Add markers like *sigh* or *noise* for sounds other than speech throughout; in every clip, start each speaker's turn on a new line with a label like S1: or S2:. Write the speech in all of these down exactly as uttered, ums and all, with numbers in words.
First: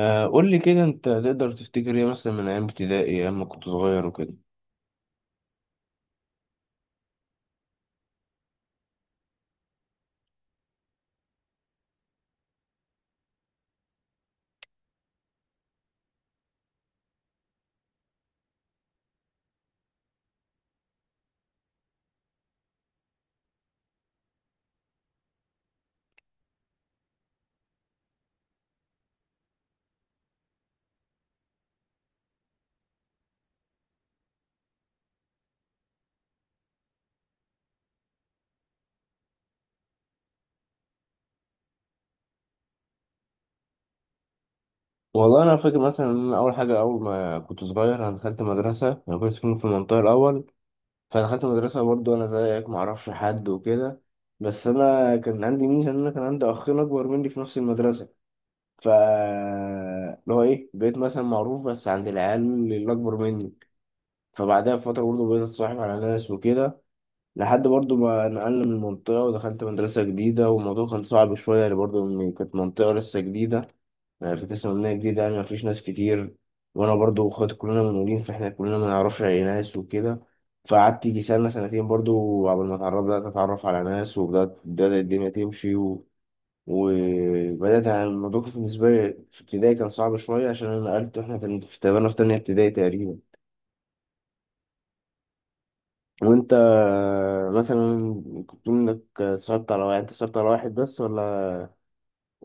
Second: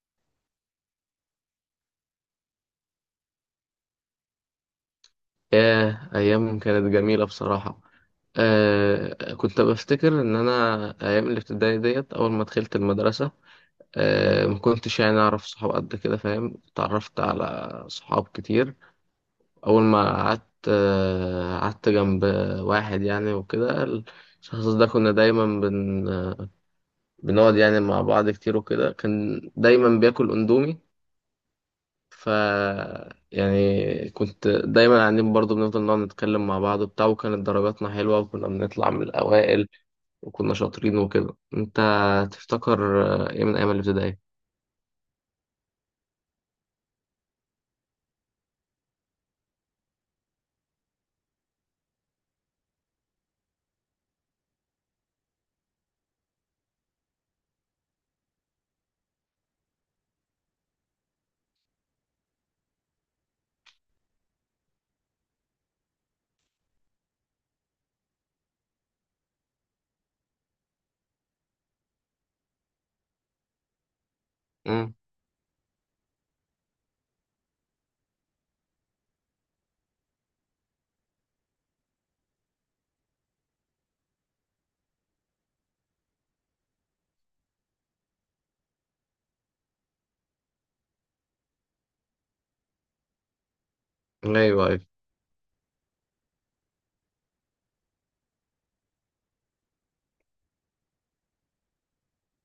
S1: آه، قول لي كده انت تقدر تفتكر ايه مثلا من ايام ابتدائي، ايام ما كنت صغير وكده.
S2: ياه، أيام كانت جميلة بصراحة. آه، كنت بفتكر إن أنا أيام الابتدائي ديت أول ما دخلت المدرسة، آه ما كنتش يعني أعرف صحاب قد كده، فاهم؟ اتعرفت على صحاب كتير. أول ما قعدت آه قعدت جنب واحد يعني، وكده. الشخص ده كنا دايما بن بنقعد يعني مع بعض كتير، وكده. كان دايما بياكل أندومي. ف يعني كنت دايما قاعدين برضو، بنفضل نقعد نتكلم مع بعض وبتاع، وكانت درجاتنا حلوة وكنا بنطلع من الأوائل وكنا شاطرين وكده. أنت تفتكر آه، إيه من أيام الابتدائي؟
S1: والله انا فاكر مثلا ان أنا اول حاجه، اول ما كنت صغير انا دخلت مدرسه، انا كنت ساكن في المنطقه الاول، فدخلت مدرسه برضو انا زيك ما اعرفش حد وكده. بس انا كان عندي ميزه ان انا كان عندي اخين اكبر مني في نفس المدرسه، ف اللي هو ايه، بقيت مثلا معروف بس عند العيال اللي اكبر مني. فبعدها بفتره برضو بقيت اتصاحب على ناس وكده، لحد برضو ما نقلنا من المنطقة ودخلت مدرسة جديدة. والموضوع كان صعب شوية يعني، برضو إن كانت منطقة لسه جديدة، يعني كنت لسه مبنية
S2: امم.
S1: جديدة، يعني مفيش ناس كتير. وأنا برضو وأخواتي كلنا منقولين، فإحنا كلنا ما نعرفش أي ناس وكده. فقعدت يجي سنة سنتين برضو قبل ما اتعرف، بدأت أتعرف على ناس وبدأت بدأت الدنيا تمشي و... وبدأت، يعني الموضوع كان بالنسبة لي في ابتدائي كان صعب شوية عشان أنا نقلت، وإحنا كان في تقريبا في تانية ابتدائي تقريبا.
S2: أيوه، أيوه.
S1: وانت مثلا كنت بتقول انك اتصاحبت على واحد، انت اتصاحبت على واحد بس ولا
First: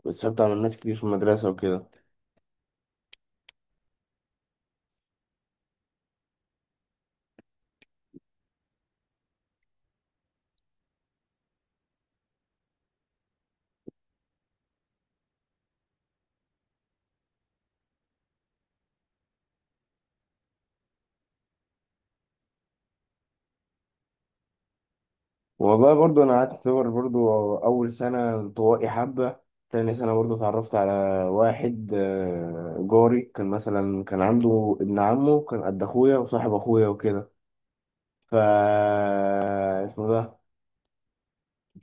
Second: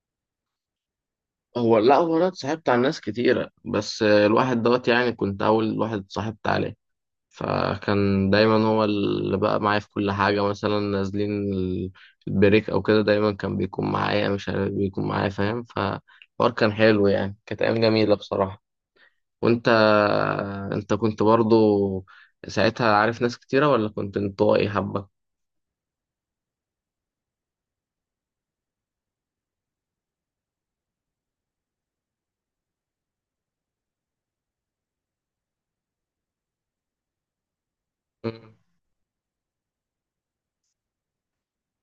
S1: اتصاحبت على ناس كتير في المدرسة
S2: هو
S1: وكده؟
S2: لا، هو أنا اتصاحبت على ناس كتيرة، بس آه، الواحد دوت يعني كنت أول واحد اتصاحبت عليه، فكان دايما هو اللي بقى معايا في كل حاجة، مثلا نازلين ال- البريك أو كده، دايما كان بيكون معايا، مش عارف بيكون معايا، فاهم؟ فالحوار كان حلو يعني، كانت أيام جميلة بصراحة. وأنت، أنت كنت برضو ساعتها عارف ناس كتيرة ولا كنت انطوائي حبة؟
S1: والله برضو انا قعدت اعتبر برضو اول سنة انطوائي حبة، تاني سنة برضو اتعرفت على واحد، آه، جاري، كان مثلا كان عنده ابن عمه كان قد اخويا وصاحب اخويا وكده، ف
S2: مم.
S1: اسمه ده.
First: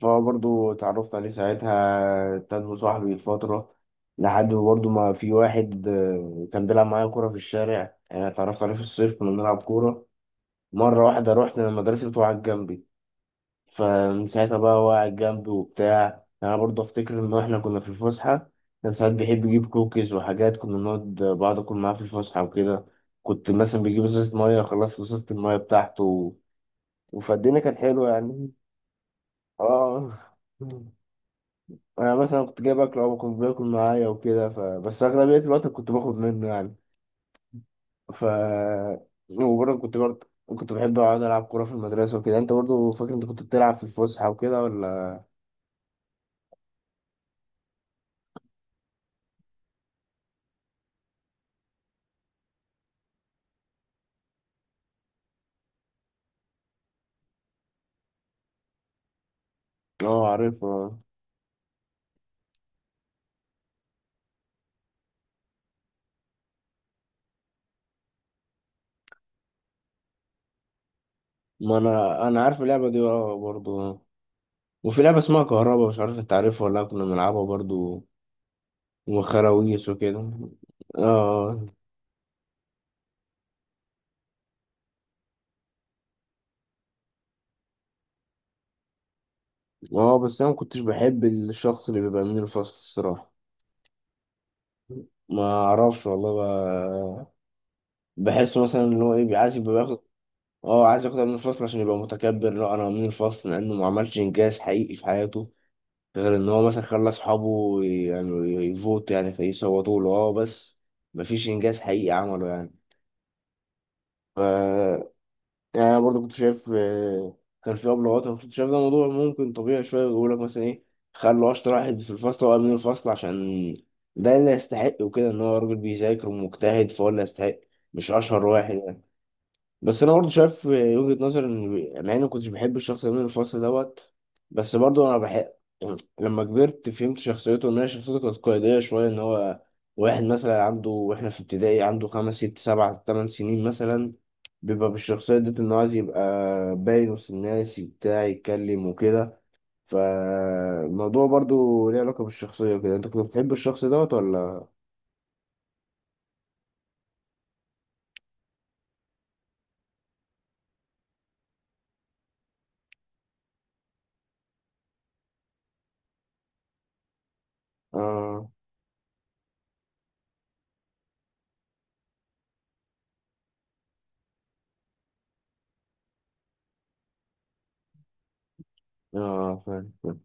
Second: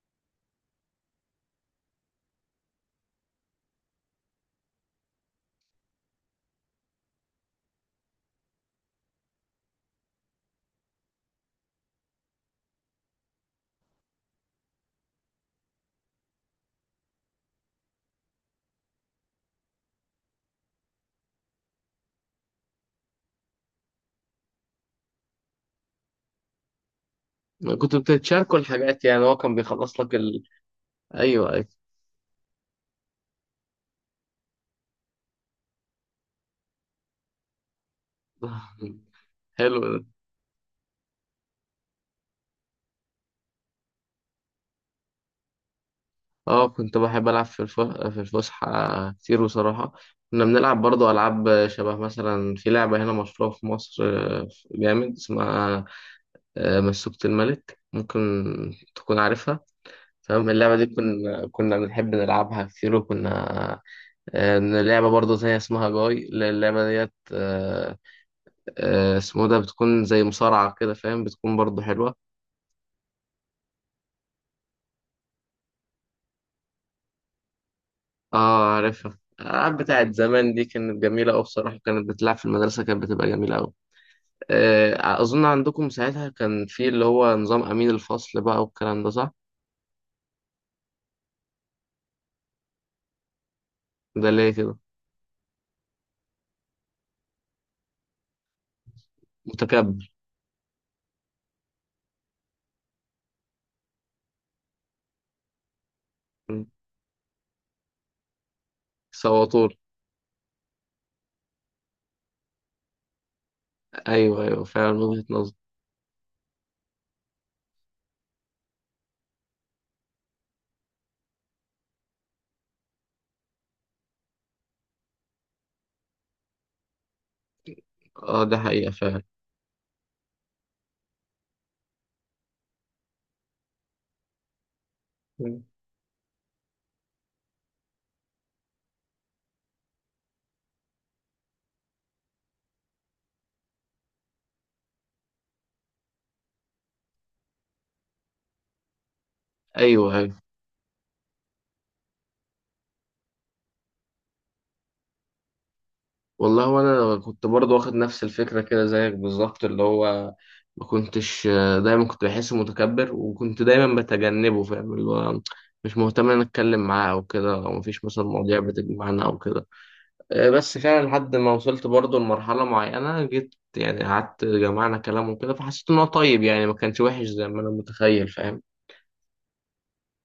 S1: فهو برضو اتعرفت عليه ساعتها، ابتدى صاحبي فترة، لحد ما برضو ما في واحد، آه، كان بيلعب معايا كورة في الشارع، يعني اتعرفت عليه في الصيف كنا بنلعب كورة. مرة واحدة رحنا مدرسته وقعد جنبي، فمن ساعتها بقى هو قاعد جنبي وبتاع. يعني أنا برضو أفتكر إن إحنا كنا في الفسحة، كان ساعات بيحب يجيب كوكيز وحاجات، كنا نقعد بعض أكل معاه في الفسحة وكده. كنت مثلا بيجيب ازازة مية، خلصت ازازة المية بتاعته، وفالدنيا كانت
S2: كنت
S1: حلوة يعني.
S2: بتتشاركوا الحاجات يعني؟ هو كان بيخلص لك
S1: اه،
S2: ال... أيوه، أيوه.
S1: انا مثلا كنت جايب اكل او كنت باكل معايا وكده، ف... بس اغلبيه الوقت كنت باخد منه يعني. ف
S2: *laughs*
S1: وبرضه كنت،
S2: حلو.
S1: برضه كنت بحب اقعد العب كوره في المدرسه وكده. انت برضه فاكر انت كنت بتلعب في الفسحه وكده ولا؟
S2: اه، كنت بحب العب في الف... في الفسحه كتير بصراحه. كنا بنلعب برضو العاب شبه، مثلا في لعبه هنا مشهوره في مصر، آه، جامد، اسمها آه، مسوكة الملك، ممكن تكون عارفها.
S1: اه
S2: تمام.
S1: عارف
S2: اللعبه دي
S1: اه.
S2: كنا كنا بنحب نلعبها كتير، وكنا آه، لعبة برضه تانية اسمها جاي، اللعبة ديت آه، آه، اسمه ده، بتكون زي مصارعة كده، فاهم؟ بتكون
S1: ما
S2: برضه حلوة.
S1: انا انا عارف اللعبه دي اه برضه. وفي لعبه اسمها كهربا، مش عارف انت عارفها ولا لأ، كنا بنلعبها برضه
S2: اه عارفها. الألعاب
S1: وخراويش
S2: بتاعت
S1: وكده.
S2: زمان دي كانت جميلة أوي
S1: اه
S2: بصراحة، كانت بتلعب في المدرسة، كانت بتبقى جميلة أوي. آه، أظن عندكم ساعتها كان في اللي هو نظام أمين الفصل بقى، والكلام ده صح؟
S1: اه. آه، بس انا ما كنتش بحب الشخص اللي بيبقى من الفصل الصراحه.
S2: ده ليه كده؟
S1: ما اعرفش والله، ب... بحس مثلا ان هو ايه بيعايز
S2: متكبر.
S1: يبقى. اه عايز ياخدها من الفصل عشان يبقى متكبر، لا انا من الفصل لانه ما عملش انجاز حقيقي في حياته، غير ان
S2: م.
S1: هو مثلا خلى اصحابه ي- يعني يفوت، يعني
S2: سواطور.
S1: فيصوتوا له اه بس. مفيش انجاز حقيقي عمله يعني.
S2: أيوه، أيوه فعلا، من وجهة نظر.
S1: يعني انا برضه كنت شايف، آه، كان في ابلغات، انا كنت شايف ده موضوع ممكن طبيعي شويه. بيقول لك مثلا ايه، خلوا اشطر واحد في الفصل هو امين الفصل، عشان ده اللي يستحق وكده، ان هو راجل بيذاكر ومجتهد فهو اللي يستحق، مش
S2: أه،
S1: اشهر
S2: ده حقيقة
S1: واحد.
S2: فعلا.
S1: بس انا برضه شايف وجهة نظر، ان مع اني ما كنتش بحب الشخص ده من الفصل دوت، بس برضه انا بحب،
S2: م.
S1: يعني لما كبرت فهمت شخصيته ان هي شخصيته كانت قيادية شوية، ان هو واحد مثلا عنده، واحنا في ابتدائي عنده خمس ست سبع تمن سنين مثلا، بيبقى بالشخصية دي، ان هو عايز يبقى باين وسط الناس، بتاع يتكلم وكده.
S2: أيوه، أيوه.
S1: فالموضوع برضه ليه علاقة بالشخصية كده. انت كنت بتحب الشخص دوت ولا؟
S2: والله، هو أنا كنت برضه واخد نفس الفكرة كده زيك بالظبط، اللي هو ما كنتش آه، دايما كنت بحسه متكبر وكنت دايما بتجنبه، فاهم؟ اللي هو مش مهتم إن أنا أتكلم معاه أو كده، أو مفيش مثلا
S1: اه،
S2: مواضيع بتجمعنا أو كده. آه، بس فعلا لحد ما وصلت برضه لمرحلة معينة، جيت يعني قعدت جمعنا كلام وكده، فحسيت إن هو طيب يعني، ما كانش وحش زي ما أنا متخيل، فاهم؟
S1: اه فاهم فاهم.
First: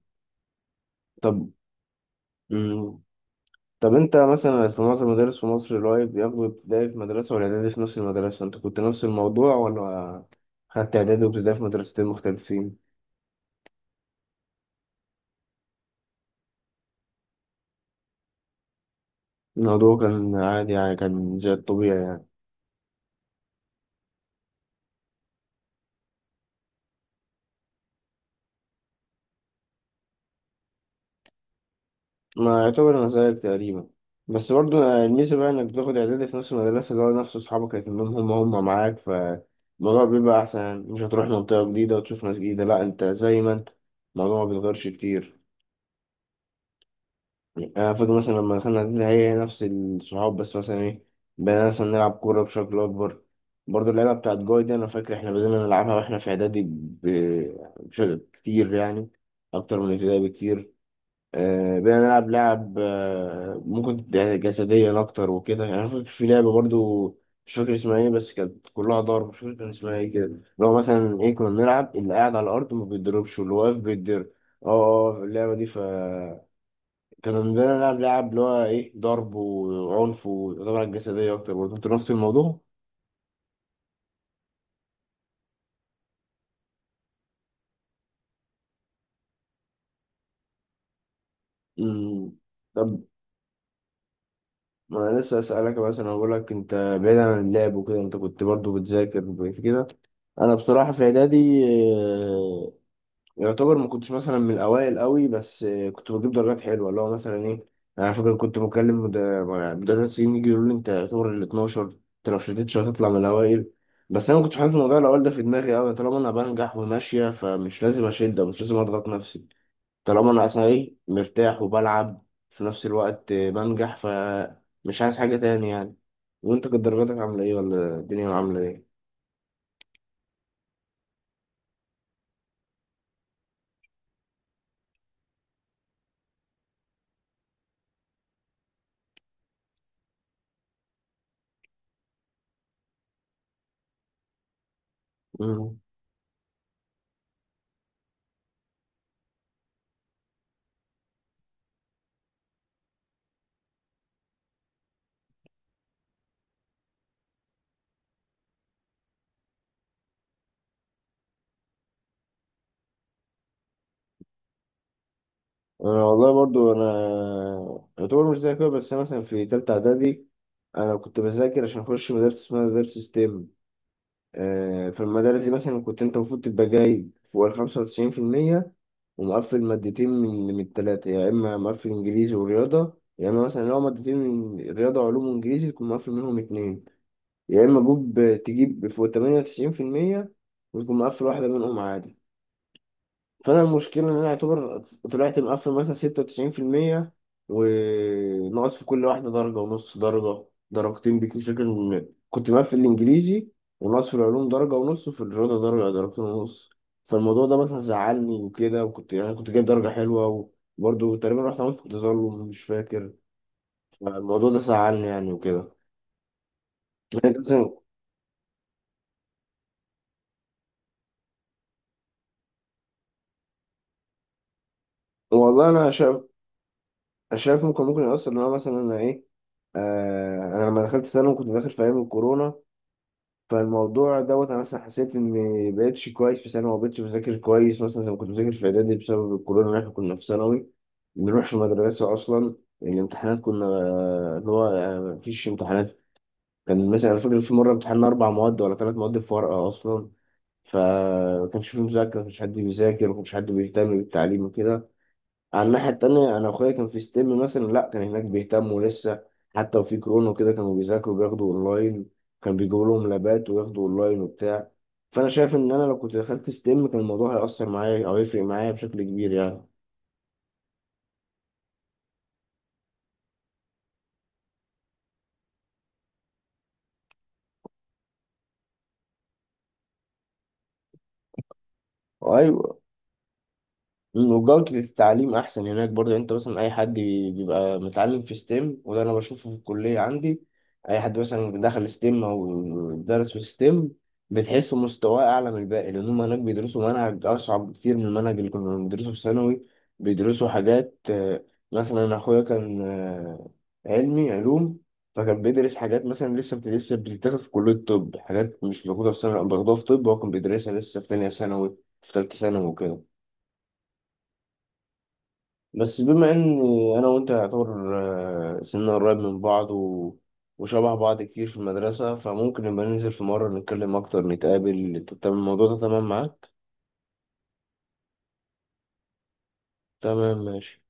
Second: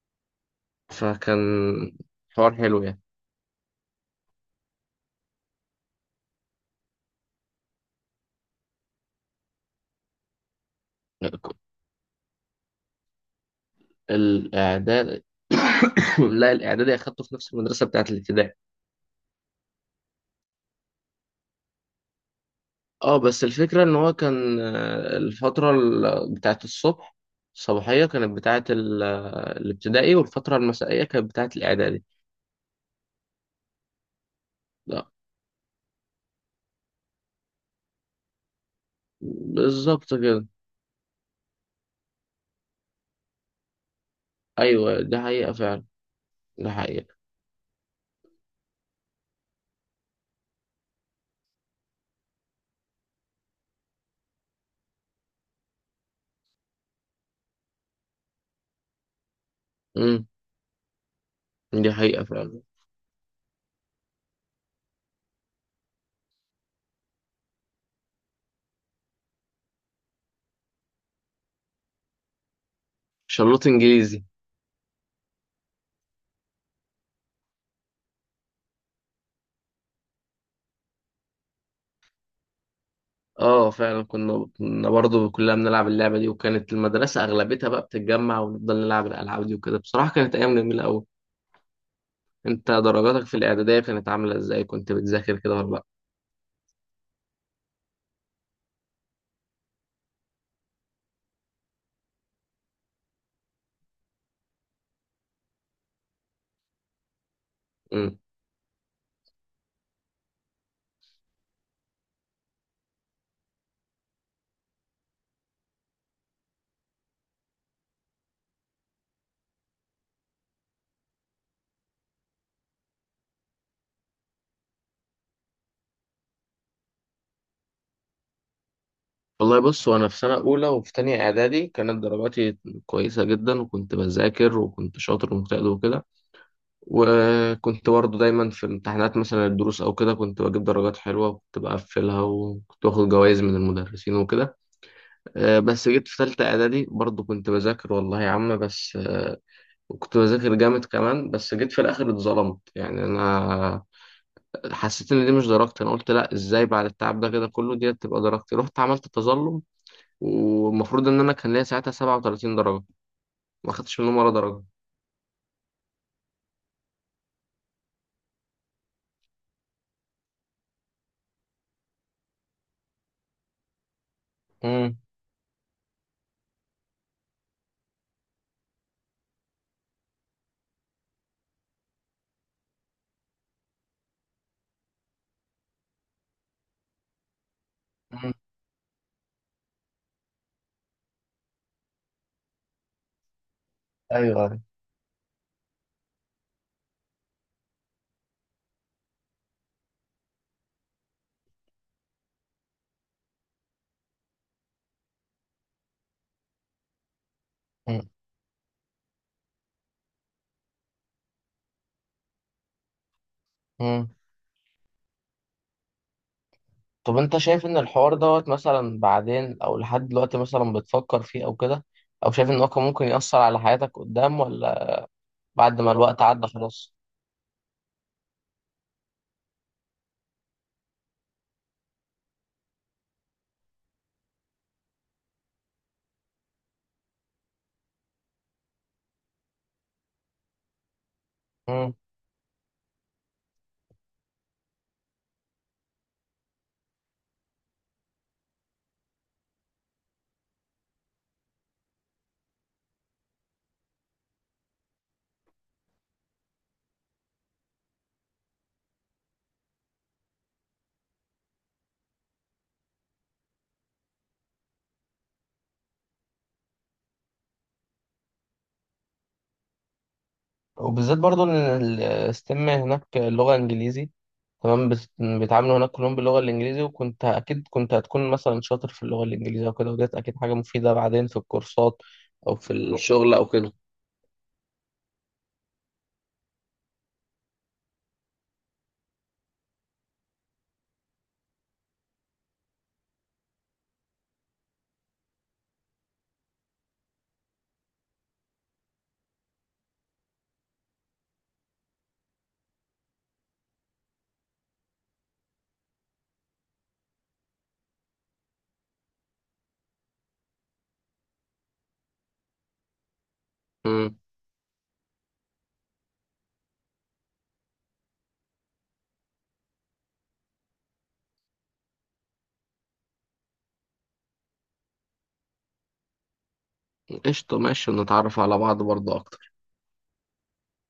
S2: فكان
S1: طب.
S2: حوار حلو يعني.
S1: مم. طب انت مثلا، أصل معظم المدارس في مصر اللي هو بياخدوا ابتدائي في مدرسة والاعدادي في نفس المدرسة، انت كنت نفس الموضوع ولا خدت اعدادي وابتدائي في مدرستين مختلفين؟
S2: الإعداد. *coughs* لا، الإعدادي أخدته في نفس المدرسة بتاعة الابتدائي.
S1: الموضوع كان عادي يعني، كان زي الطبيعي يعني.
S2: اه، بس الفكرة إن هو كان آه، الفترة ال- بتاعة الصبح، الصباحية كانت بتاعة ال- الابتدائي، والفترة المسائية كانت بتاعة الإعدادي.
S1: ما يعتبر انا زيك تقريبا، بس برضو
S2: لا،
S1: الميزة بقى انك بتاخد اعدادي في نفس المدرسة اللي هو نفس اصحابك هيتمهم، هم هم معاك،
S2: بالظبط
S1: فالموضوع بيبقى
S2: كده.
S1: احسن يعني. مش هتروح منطقة جديدة وتشوف ناس جديدة، لا انت زي ما انت، الموضوع ما بيتغيرش
S2: أيوه، دي
S1: كتير.
S2: حقيقة فعلا. دي حقيقة.
S1: يعني أنا فاكر مثلا لما دخلنا إعدادي هي نفس الصحاب، بس مثلا إيه، بدأنا مثلا نلعب كورة بشكل أكبر. برضه اللعبة بتاعت جوي دي أنا فاكر إحنا بدأنا نلعبها وإحنا في إعدادي، ب- بشكل كتير يعني، أكتر من ابتدائي بكتير. آه،
S2: دي
S1: بدأنا
S2: حقيقة
S1: نلعب
S2: فعلا.
S1: لعب، آه، ممكن تبقى جسديا أكتر وكده. يعني أنا فاكر في لعبة برضه مش فاكر اسمها إيه، بس كانت كلها ضرب، مش فاكر كان اسمها إيه كده، اللي هو مثلا إيه، كنا بنلعب اللي قاعد على الأرض ما بيتضربش واللي
S2: شلوت
S1: واقف
S2: انجليزي.
S1: بيتضرب. اه اه، آه، اللعبة دي. ف كانوا بنلعب نلعب لعب اللي هو ايه ضرب وعنف، وطبعا جسدية أكتر. برضه أنت نفس الموضوع؟
S2: اه فعلا، كنا كنا برضه كلنا بنلعب اللعبة دي، وكانت المدرسة اغلبتها بقى بتتجمع ونفضل نلعب الالعاب دي وكده. بصراحة كانت ايام جميلة قوي.
S1: مم.
S2: انت
S1: طب
S2: درجاتك في الاعدادية كانت عاملة ازاي؟ كنت
S1: ما أنا لسه
S2: بتذاكر كده ولا
S1: أسألك
S2: لا؟
S1: مثلا، أقول لك أنت، بعيد عن اللعب وكده، أنت كنت برضه بتذاكر وكده؟ أنا بصراحة في إعدادي يعتبر ما كنتش مثلا من الاوائل قوي، بس آه، كنت بجيب درجات حلوه، اللي هو مثلا ايه، انا
S2: امم.
S1: فاكر كنت بكلم مد- مدرسين يجي يقولوا لي انت يعتبر ال الاتناشر، انت لو شدتش هتطلع من الاوائل. بس انا ما كنتش حاطط موضوع الاوائل ده في دماغي قوي، طالما انا بنجح وماشيه، فمش لازم اشد ومش لازم اضغط نفسي. طالما انا اصلا ايه مرتاح وبلعب في نفس الوقت، آه، بنجح، فمش عايز حاجه تاني يعني. وانت كانت درجاتك عامله ايه، ولا الدنيا عامله ايه؟
S2: والله بص، وانا في سنة اولى وفي تانية اعدادي كانت درجاتي كويسة جدا، وكنت بذاكر وكنت شاطر ومجتهد وكده. وكنت برضه دايما في امتحانات مثلا، الدروس او كده كنت بجيب درجات حلوة وكنت بقفلها وكنت باخد جوائز من المدرسين وكده. آه،
S1: مم.
S2: بس جيت في تالتة إعدادي برضه كنت بذاكر والله يا عم، بس آه، كنت بذاكر جامد كمان. بس جيت في الآخر اتظلمت يعني، أنا حسيت إن دي مش درجتي. أنا قلت لأ، إزاي بعد التعب ده كده كله دي تبقى درجتي؟ رحت عملت تظلم، والمفروض إن أنا كان ليا ساعتها سبعة وثلاثين درجة، ما خدتش منهم ولا درجة.
S1: أنا والله برضو أنا يعتبر مش زي كده. بس أنا مثلا في تالتة إعدادي، أنا كنت بذاكر عشان أخش مدرسة اسمها مدرسة ستيم. آه،
S2: امم.
S1: في المدارس دي مثلا كنت أنت المفروض تبقى جايب فوق الخمسة وتسعين في المية، ومقفل مادتين من من التلاتة، يا إما مقفل إنجليزي ورياضة، يا إما مثلا لو مادتين من رياضة وعلوم وإنجليزي تكون مقفل منهم اتنين، يا إما جوب
S2: امم.
S1: تجيب فوق تمانية وتسعين في المية وتكون مقفل واحدة منهم عادي. فانا المشكله ان انا
S2: ايوه، أيوة.
S1: اعتبر طلعت مقفل مثلا ستة وتسعين في المية، وناقص في كل واحده درجه ونص، درجه درجتين بكتير. فاكر إن كنت مقفل الانجليزي، وناقص في العلوم درجه ونص، وفي الرياضه درجه درجتين ونص. فالموضوع ده مثلا
S2: امم.
S1: زعلني وكده، وكنت يعني كنت جايب درجه حلوه، وبرضه تقريبا رحت عملت تظلم مش فاكر.
S2: امم.
S1: فالموضوع ده زعلني يعني وكده.
S2: طب
S1: يعني
S2: انت شايف
S1: مثلا،
S2: ان الحوار دوت مثلا بعدين او لحد دلوقتي مثلا بتفكر فيه او كده؟ او شايف ان هو كان ممكن يأثر على حياتك قدام ولا
S1: والله
S2: بعد
S1: انا
S2: ما
S1: شايف،
S2: الوقت عدى خلاص؟
S1: شايف ممكن، ممكن يأثر، ان انا مثلا انا ايه، آه انا لما دخلت ثانوي كنت داخل في ايام الكورونا. فالموضوع دوت انا مثلا حسيت اني بقيتش كويس في ثانوي، ما بقتش بذاكر كويس مثلا زي ما كنت بذاكر في اعدادي، بسبب الكورونا، إن احنا كنا في ثانوي ما بنروحش
S2: مم.
S1: المدرسه اصلا. الامتحانات كنا، آه، اللي هو آه، مفيش امتحانات. كان مثلا أنا فاكر في مره امتحنا اربع مواد ولا ثلاث مواد في ورقه اصلا. فما كانش في مذاكره، ما كانش حد بيذاكر، ما كانش حد بيهتم بالتعليم وكده. على الناحية التانية أنا أخويا كان في ستيم مثلا، لأ كان هناك بيهتموا لسه، حتى وفي كورونا وكده كانوا بيذاكروا، بياخدوا أونلاين، كان بيجيبوا لهم لابات وياخدوا أونلاين وبتاع. فأنا شايف إن أنا لو كنت دخلت ستيم كان الموضوع هيأثر معايا، أو يفرق معايا بشكل كبير يعني.
S2: وبالذات برضو ان الستيم هناك اللغه انجليزي، تمام. بت- بيتعاملوا هناك كلهم باللغه الانجليزي، وكنت اكيد كنت هتكون مثلا شاطر في اللغه الانجليزيه وكده، وديت اكيد حاجه مفيده بعدين في الكورسات او في
S1: أيوة.
S2: الشغل او كده.
S1: مم، وجودة التعليم أحسن هناك برضه يعني. أنت مثلا أي حد بي- بيبقى متعلم في ستيم، وده أنا بشوفه في الكلية عندي، أي حد مثلا دخل ستيم أو درس في ستيم، بتحس مستواه أعلى من الباقي، لأن هم هناك بيدرسوا منهج أصعب كتير من المنهج اللي كنا بندرسه في ثانوي. بيدرسوا حاجات، آه، مثلا أنا أخويا كان، آه، علمي علوم، فكان بيدرس حاجات مثلا لسه بت- لسه بتتاخد في كلية طب، حاجات مش موجودة في ثانوي، باخدوها في طب هو كان بيدرسها لسه في تانية ثانوي، في تالتة ثانوي وكده.
S2: مم.
S1: بس بما ان انا وانت يعتبر، آه، سننا قريب من بعض و... وشبه بعض كتير في المدرسة، فممكن نبقى ننزل في مرة نتكلم اكتر نتقابل. تمام الموضوع ده تمام معاك؟
S2: قشطه، ماشي، نتعرف على بعض برضو اكتر.
S1: تمام ماشي.